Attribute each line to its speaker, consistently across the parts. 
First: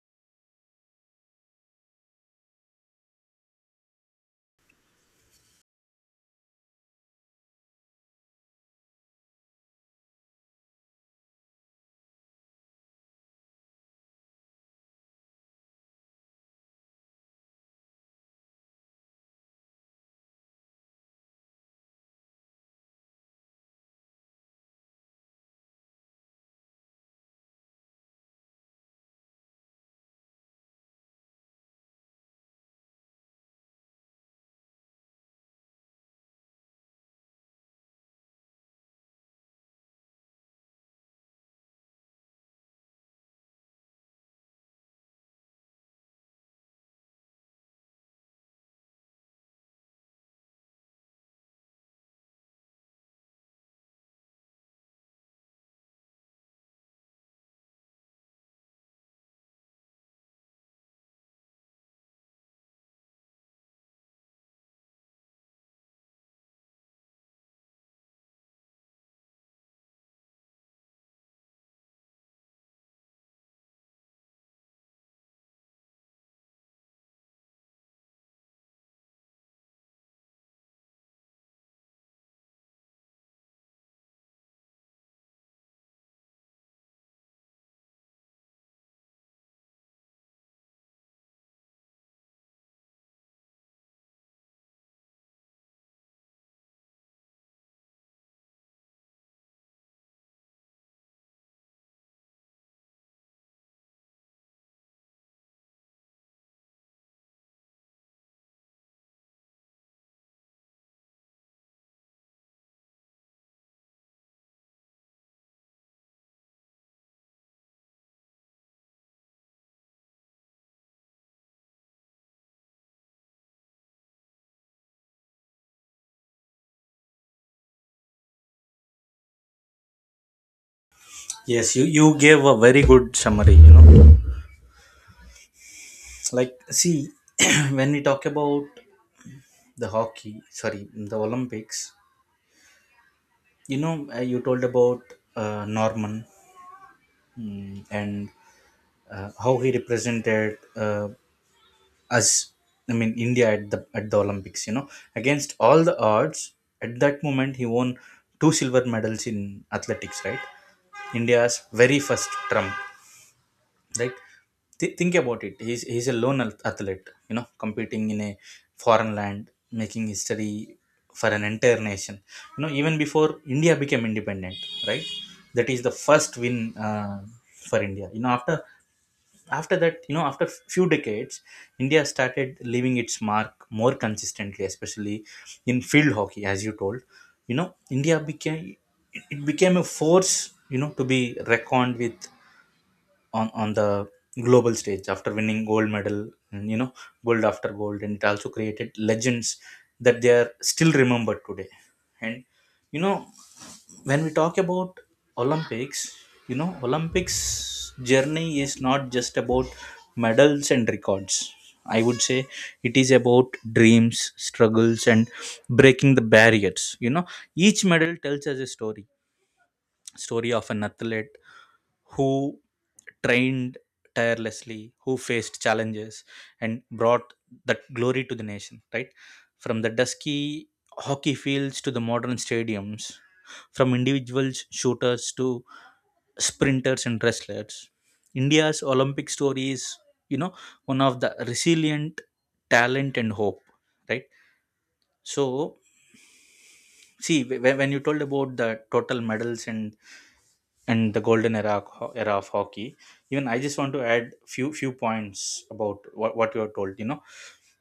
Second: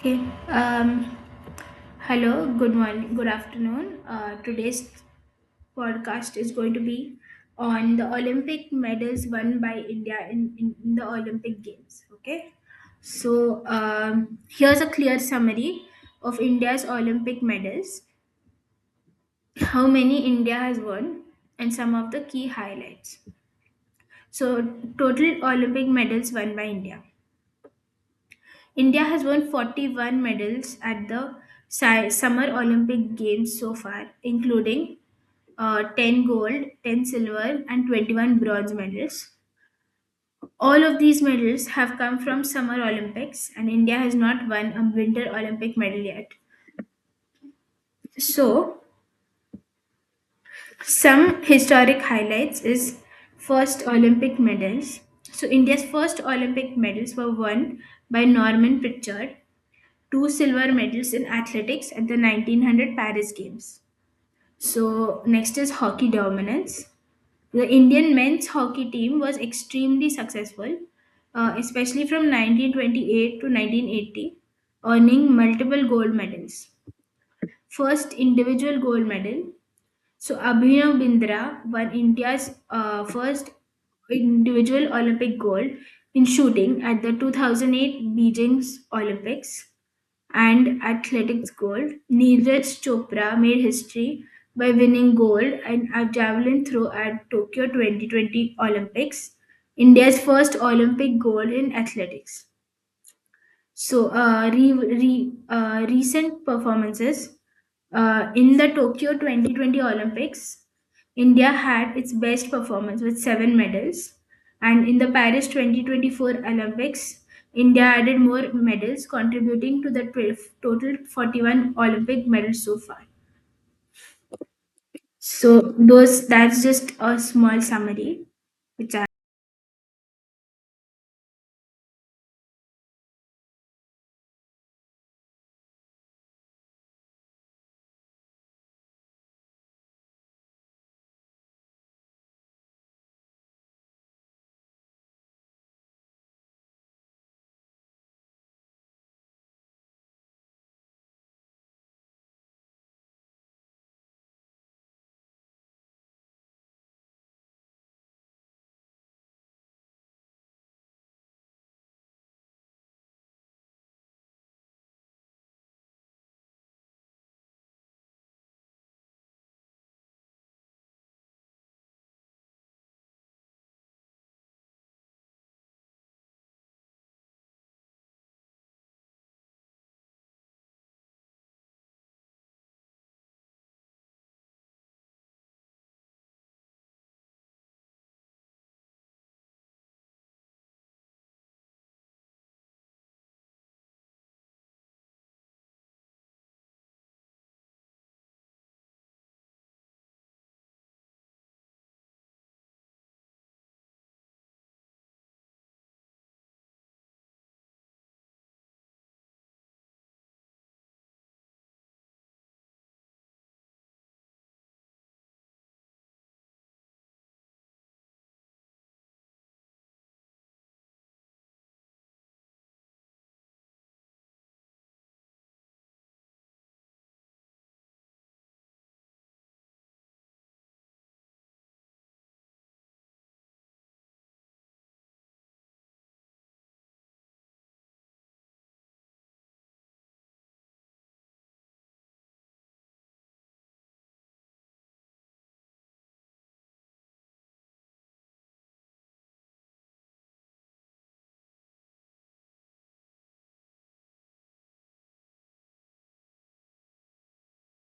Speaker 1: Okay. Um, hello. Good morning. Good afternoon. Today's podcast is going to be on the Olympic medals won by India in the Olympic Games. Okay. So here's a clear summary of India's Olympic medals, how many India has won, and some of the key highlights. So, total Olympic medals won by India. India has won 41 medals at the Summer Olympic Games so far, including 10 gold, 10 silver, and 21 bronze medals. All of these medals have come from Summer Olympics, and India has not won a Winter Olympic medal yet. So, some historic highlights is first Olympic medals. So, India's first Olympic medals were won by Norman Pritchard, two silver medals in athletics at the 1900 Paris Games. So, next is hockey dominance. The Indian men's hockey team was extremely successful, especially from 1928 to 1980, earning multiple gold medals. First individual gold medal. So, Abhinav Bindra won India's first individual Olympic gold in shooting at the 2008 Beijing's Olympics, and athletics gold. Neeraj Chopra made history by winning gold in a javelin throw at Tokyo 2020 Olympics, India's first Olympic gold in athletics. So, recent performances in the Tokyo 2020 Olympics, India had its best performance with seven medals, and in the Paris 2024 Olympics, India added more medals, contributing to the 12, total 41 Olympic medals so far. So, those that's just a small summary, which I.
Speaker 2: Yes, you gave a very good summary, Like, see, when we talk about the hockey, sorry, the Olympics, you told about Norman and how he represented us, I mean, India at the Olympics, against all the odds. At that moment, he won two silver medals in athletics, right? India's very first trump. Right. Think about it. He's a lone athlete, competing in a foreign land, making history for an entire nation, even before India became independent, right? That is the first win, uh, for India. After after that, after few decades, India started leaving its mark more consistently, especially in field hockey, as you told. you know India became, it became a force, to be reckoned with on the global stage after winning gold medal, and gold after gold, and it also created legends that they are still remembered today. And you know when we talk about Olympics, Olympics journey is not just about medals and records. I would say it is about dreams, struggles, and breaking the barriers. Each medal tells us a story, story of an athlete who trained tirelessly, who faced challenges, and brought that glory to the nation, right? From the dusky hockey fields to the modern stadiums, from individuals shooters to sprinters and wrestlers. India's Olympic story is, you know, one of the resilient talent and hope, right? So, see, when you told about the total medals and the golden era of hockey, even I just want to add few points about what you have told.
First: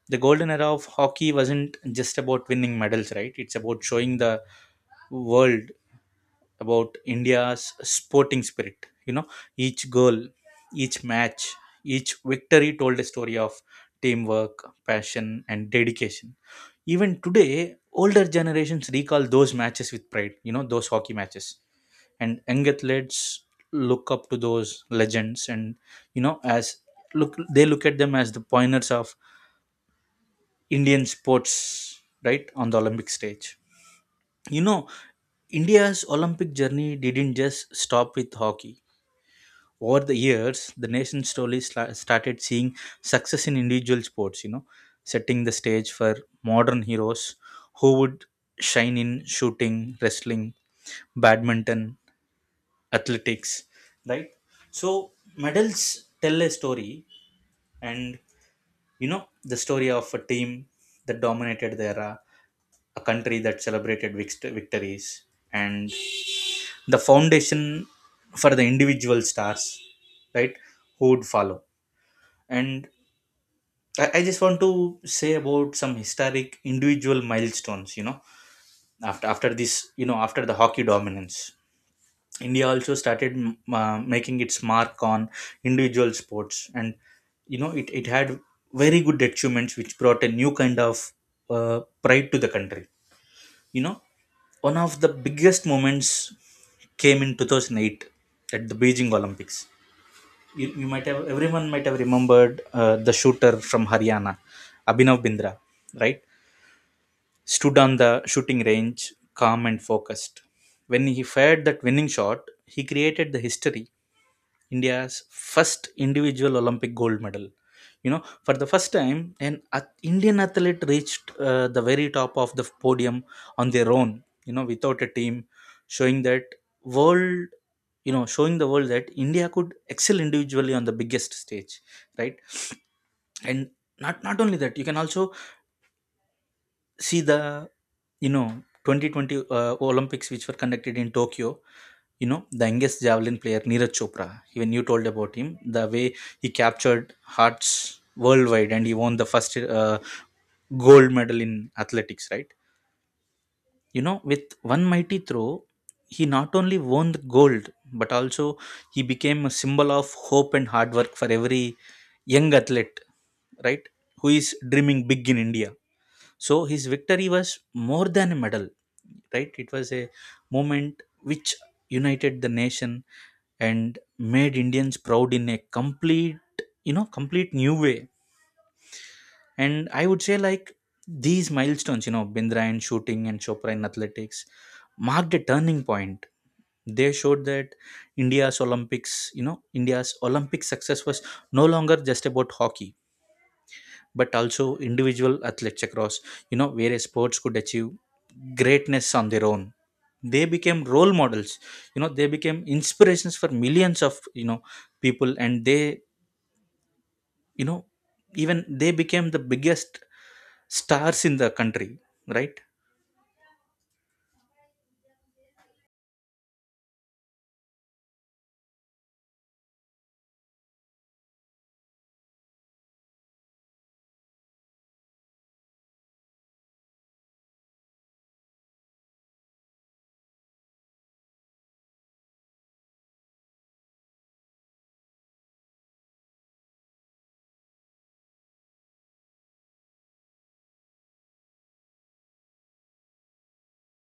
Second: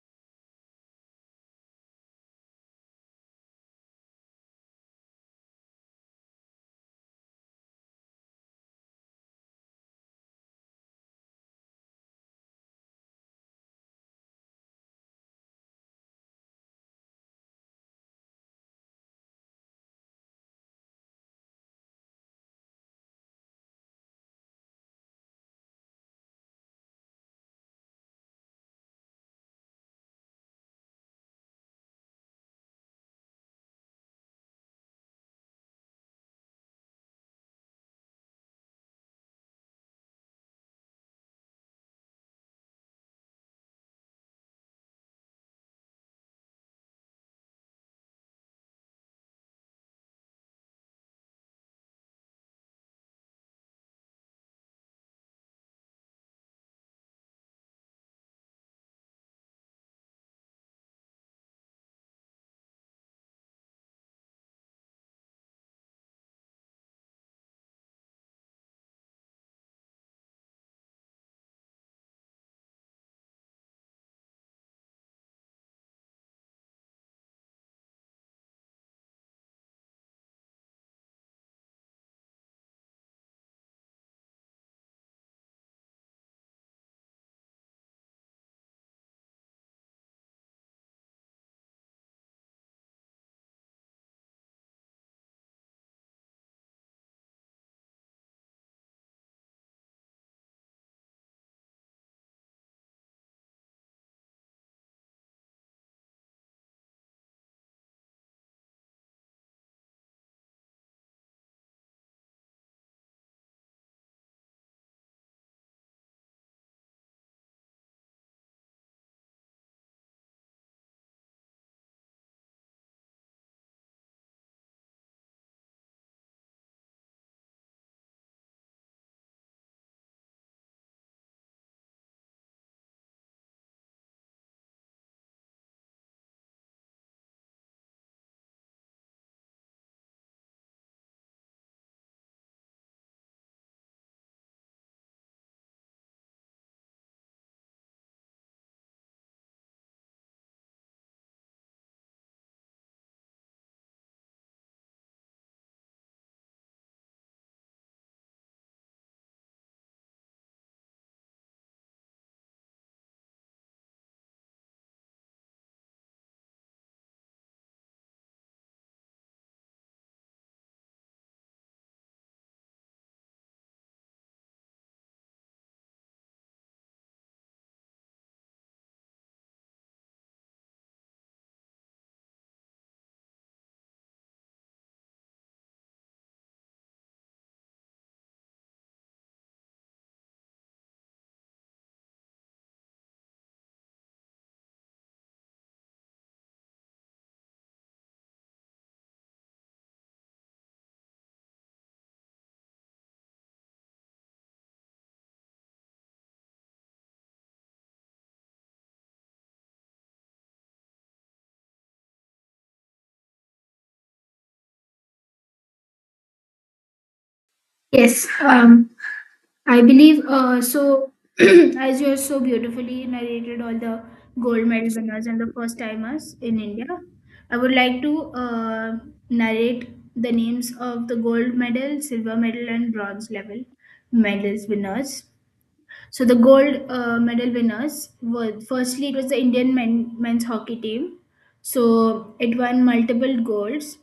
Speaker 2: The golden era of hockey wasn't just about winning medals, right? It's about showing the world about India's sporting spirit. Each goal, each match, each victory told a story of teamwork, passion, and dedication. Even today, older generations recall those matches with pride, those hockey matches, and young athletes look up to those legends, and you know as look, they look at them as the pioneers of Indian sports, right? On the Olympic stage, you know India's Olympic journey didn't just stop with hockey. Over the years, the nation slowly started seeing success in individual sports, setting the stage for modern heroes who would shine in shooting, wrestling, badminton, athletics, right? So medals tell a story, and, you know the story of a team that dominated the era, a country that celebrated victories, and the foundation for the individual stars, right, who would follow. And I just want to say about some historic individual milestones. After after this, after the hockey dominance, India also started making its mark on individual sports, and it had very good achievements, which brought a new kind of pride to the country. You know, one of the biggest moments came in 2008 at the Beijing Olympics. You might have, everyone might have remembered the shooter from Haryana, Abhinav Bindra, right? Stood on the shooting range, calm and focused. When he fired that winning shot, he created the history, India's first individual Olympic gold medal. You know, for the first time, an Indian athlete reached the very top of the podium on their own, you know, without a team, showing that world, you know, showing the world that India could excel individually on the biggest stage, right? And not only that, you can also see the, you know, 2020 Olympics, which were conducted in Tokyo. The youngest javelin player, Neeraj Chopra, when you told about him, the way he captured hearts worldwide, and he won the first uh, gold medal in athletics, right? With one mighty throw, he not only won the gold, but also he became a symbol of hope and hard work for every young athlete, right, who is dreaming big in India. So his victory was more than a medal, right? It was a moment which united the nation and made Indians proud in a complete, complete new way. And I would say, like, these milestones, you know, Bindra in shooting and Chopra in athletics, marked a turning point. They showed that India's Olympic success was no longer just about hockey, but also individual athletes across, various sports could achieve greatness on their own. They became role models. They became inspirations for millions of, people, and they, you know even they became the biggest stars in the country, right?
Speaker 1: Yes. I believe so. As you have so beautifully narrated all the gold medal winners and the first timers in India, I would like to narrate the names of the gold medal, silver medal, and bronze level medals winners. So the gold medal winners were, firstly, it was the Indian men's hockey team. So it won multiple golds,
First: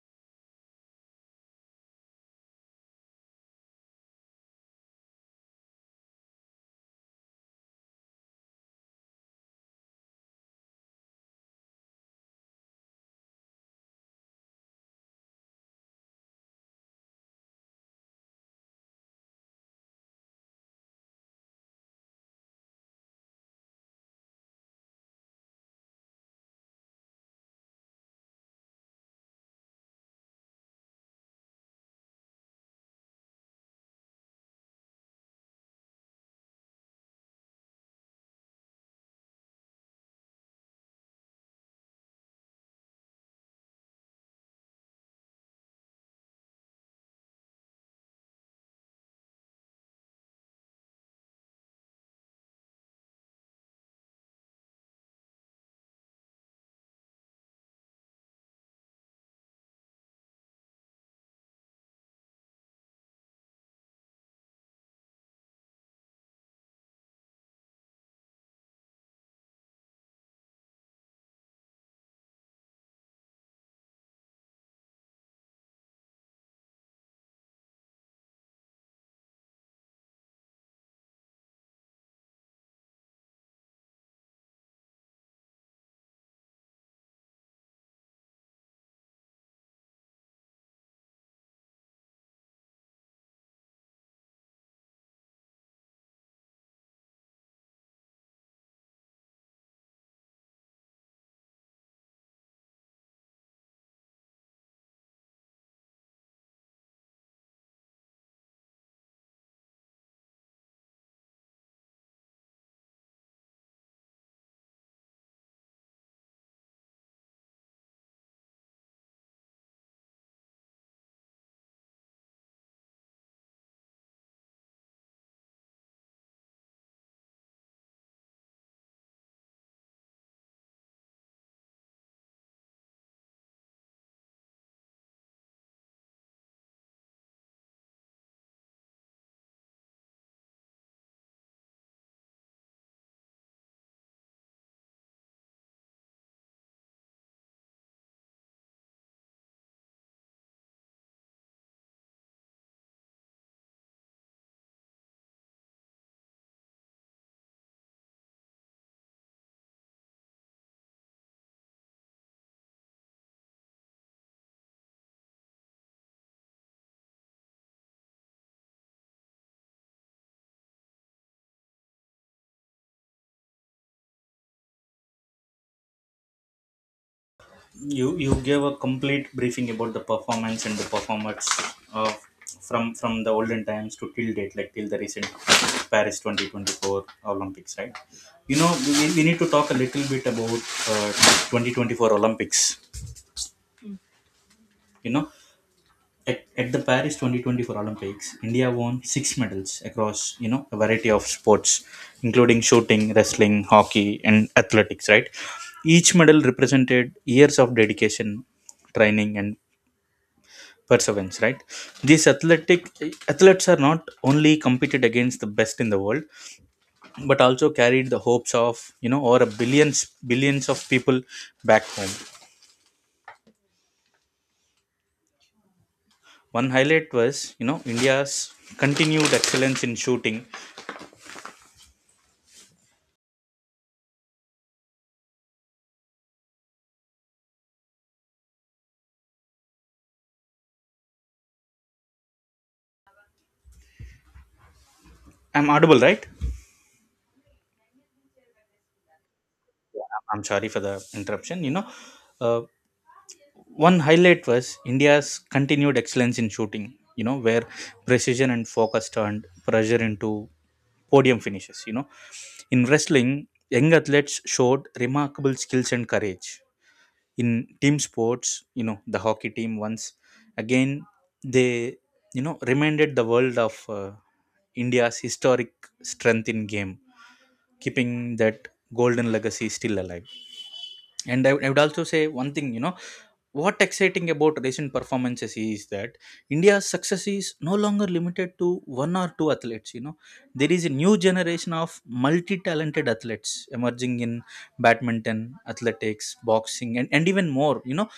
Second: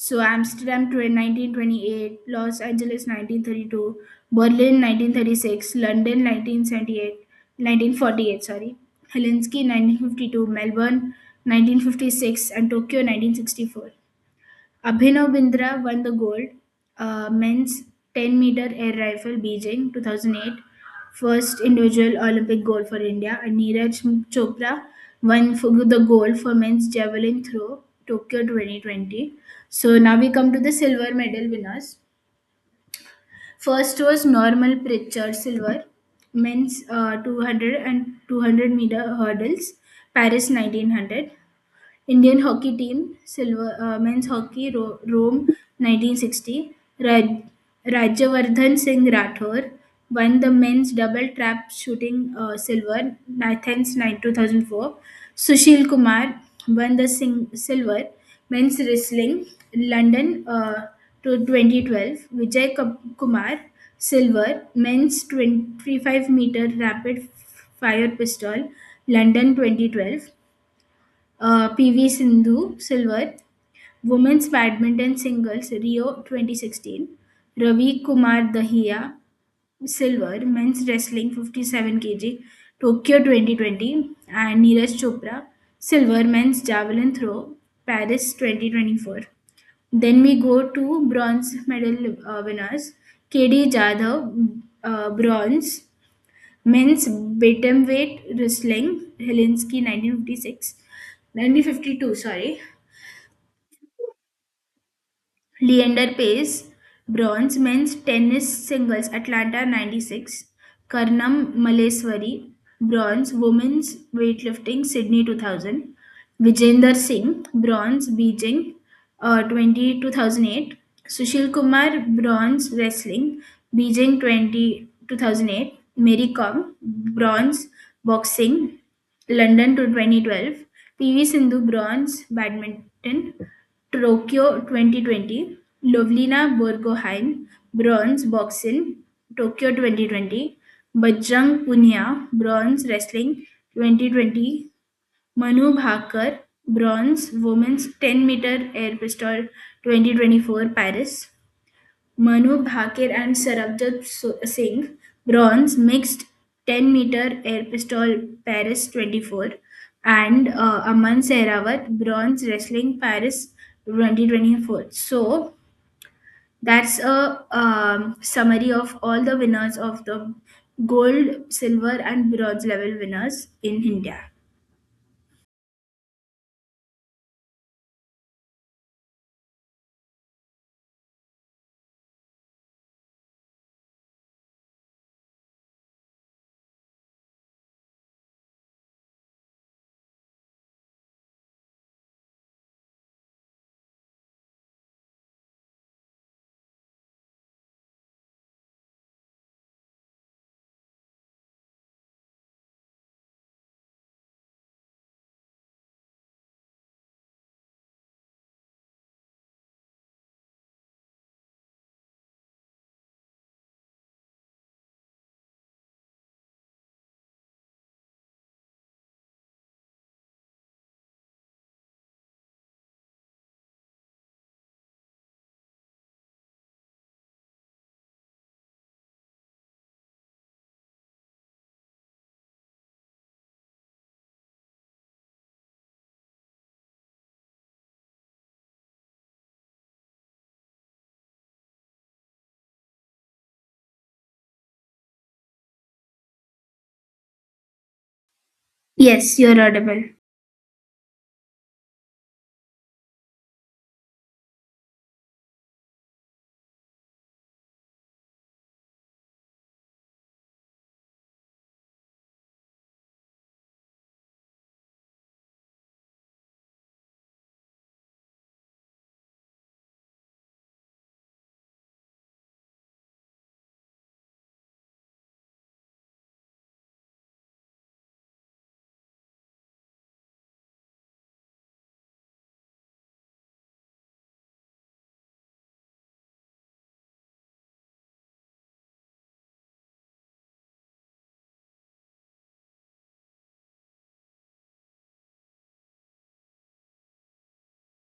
Speaker 1: so Amsterdam 1928, Los Angeles 1932, Berlin 1936, London 1978, 1948, sorry, Helsinki 1952, Melbourne 1956, and Tokyo 1964. Abhinav Bindra won the gold, men's 10-meter air rifle, Beijing 2008, first individual Olympic gold for India, and Neeraj Chopra won for the gold for men's javelin throw, Tokyo 2020. So now we come to the silver medal winners. First was Normal Pritchard silver, men's 200 and 200-meter hurdles, Paris 1900. Indian hockey team, silver, men's hockey, Rome 1960. Rajyavardhan Singh Rathore won the men's double trap shooting, silver, Athens 9 2004. Sushil Kumar won the silver, men's wrestling, London to 2012. Vijay Kumar, silver, men's 25-meter rapid fire pistol, London 2012. PV Sindhu silver, women's badminton singles, Rio 2016. Ravi Kumar Dahiya, silver, men's wrestling 57 kg, Tokyo 2020, and Neeraj Chopra, silver, men's javelin throw, Paris 2024. Then we go to bronze medal winners. KD Jadhav, bronze, men's bantamweight wrestling, Helsinki 1956, 1952, sorry. Leander Pace, bronze, men's tennis singles, Atlanta 96. Karnam Maleswari, bronze, women's weightlifting, Sydney 2000. Vijender Singh, bronze, Beijing, 2008. Sushil Kumar, bronze, wrestling, Beijing, 2008. Mary Kong, bronze, boxing, London to 2012. PV Sindhu, bronze, badminton, Tokyo 2020. Lovlina Borgohain, bronze, boxing, Tokyo 2020. Bajrang Punia, bronze, wrestling, 2020. Manu Bhaker, bronze, women's 10-meter air pistol, 2024 Paris. Manu Bhaker and Sarabjot Singh, bronze, mixed 10-meter air pistol, Paris 24, and Aman Sehrawat, bronze, wrestling, Paris 2024. So that's a summary of all the winners of the gold, silver, and bronze level winners in India.
Speaker 2: You gave a complete briefing about the performance and the performers, uh, from the olden times to till date, like till the recent Paris 2024 Olympics, right? You know, we need to talk a little bit about uh, 2024 Olympics. You know, at the Paris 2024 Olympics, India won six medals across, you know, a variety of sports, including shooting, wrestling, hockey, and athletics, right? Each medal represented years of dedication, training, and perseverance, right? These athletic athletes are not only competed against the best in the world, but also carried the hopes of, you know, over a billions of people back home. One highlight was, you know, India's continued excellence in shooting. I'm audible, right?
Speaker 1: Yes, you're audible.
Speaker 2: I'm sorry for the interruption. You know, uh, one highlight was India's continued excellence in shooting. You know, where precision and focus turned pressure into podium finishes. You know, in wrestling, young athletes showed remarkable skills and courage. In team sports, you know, the hockey team once again, they, you know, reminded the world of India's historic strength in game, keeping that golden legacy still alive. And I would also say one thing, you know, what exciting about recent performances is that India's success is no longer limited to one or two athletes. You know, there is a new generation of multi-talented athletes emerging in badminton, athletics, boxing, and even more. You know,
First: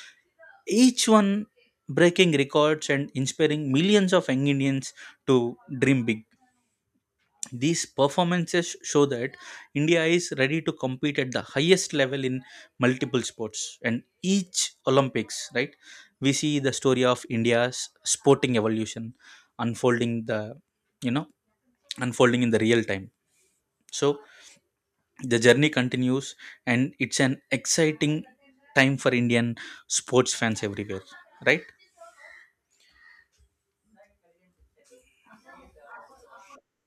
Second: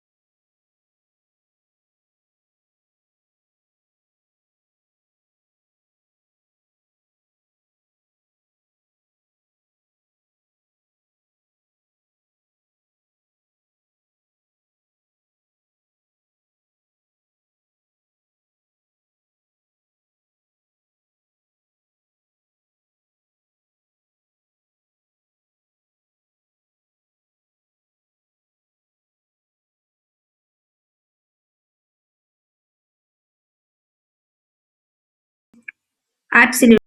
Speaker 2: each one breaking records and inspiring millions of young Indians to dream big. These performances show that India is ready to compete at the highest level in multiple sports and each Olympics, right? We see the story of India's sporting evolution unfolding the, you know unfolding in the real time. So the journey continues, and it's an exciting time for Indian sports fans everywhere, right?
Speaker 1: Absolutely.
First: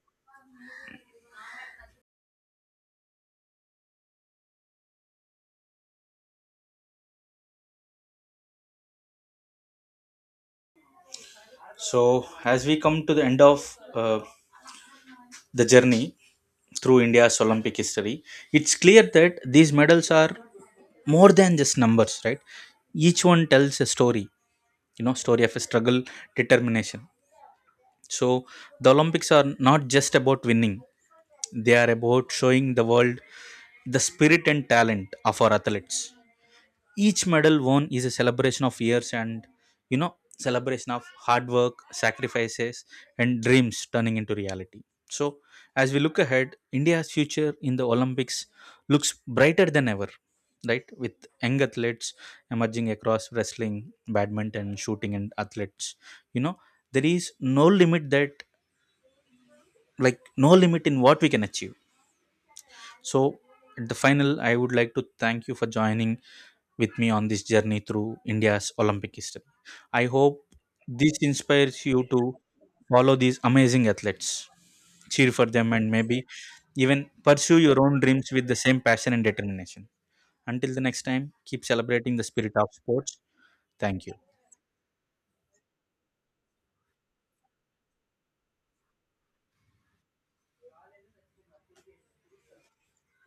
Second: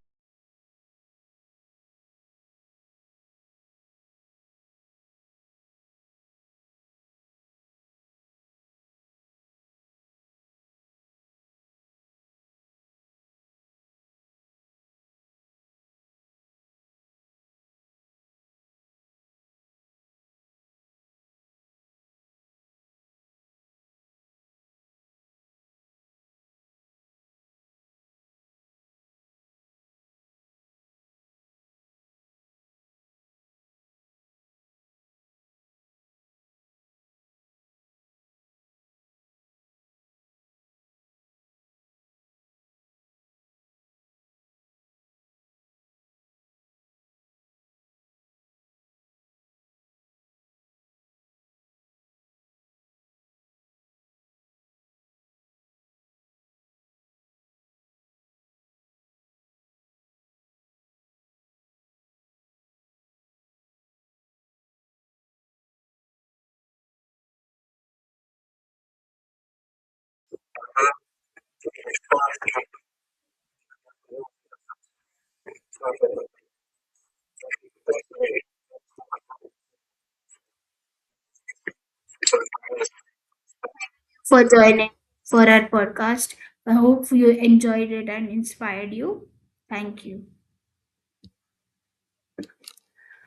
Speaker 2: So as we come to the end of the journey through India's Olympic history, it's clear that these medals are more than just numbers, right? Each one tells a story, you know, story of a struggle, determination. So the Olympics are not just about winning; they are about showing the world the spirit and talent of our athletes. Each medal won is a celebration of years and, celebration of hard work, sacrifices, and dreams turning into reality. So, as we look ahead, India's future in the Olympics looks brighter than ever, right? With young athletes emerging across wrestling, badminton, shooting, and athletes, you know, there is no limit that, like, no limit in what we can achieve. So, at the final, I would like to thank you for joining with me on this journey through India's Olympic history. I hope this inspires you to follow these amazing athletes, cheer for them, and maybe even pursue your own dreams with the same passion and determination. Until the next time, keep celebrating the spirit of sports. Thank you.
Speaker 1: For joining for our podcast. I hope you enjoyed it and inspired you. Thank you.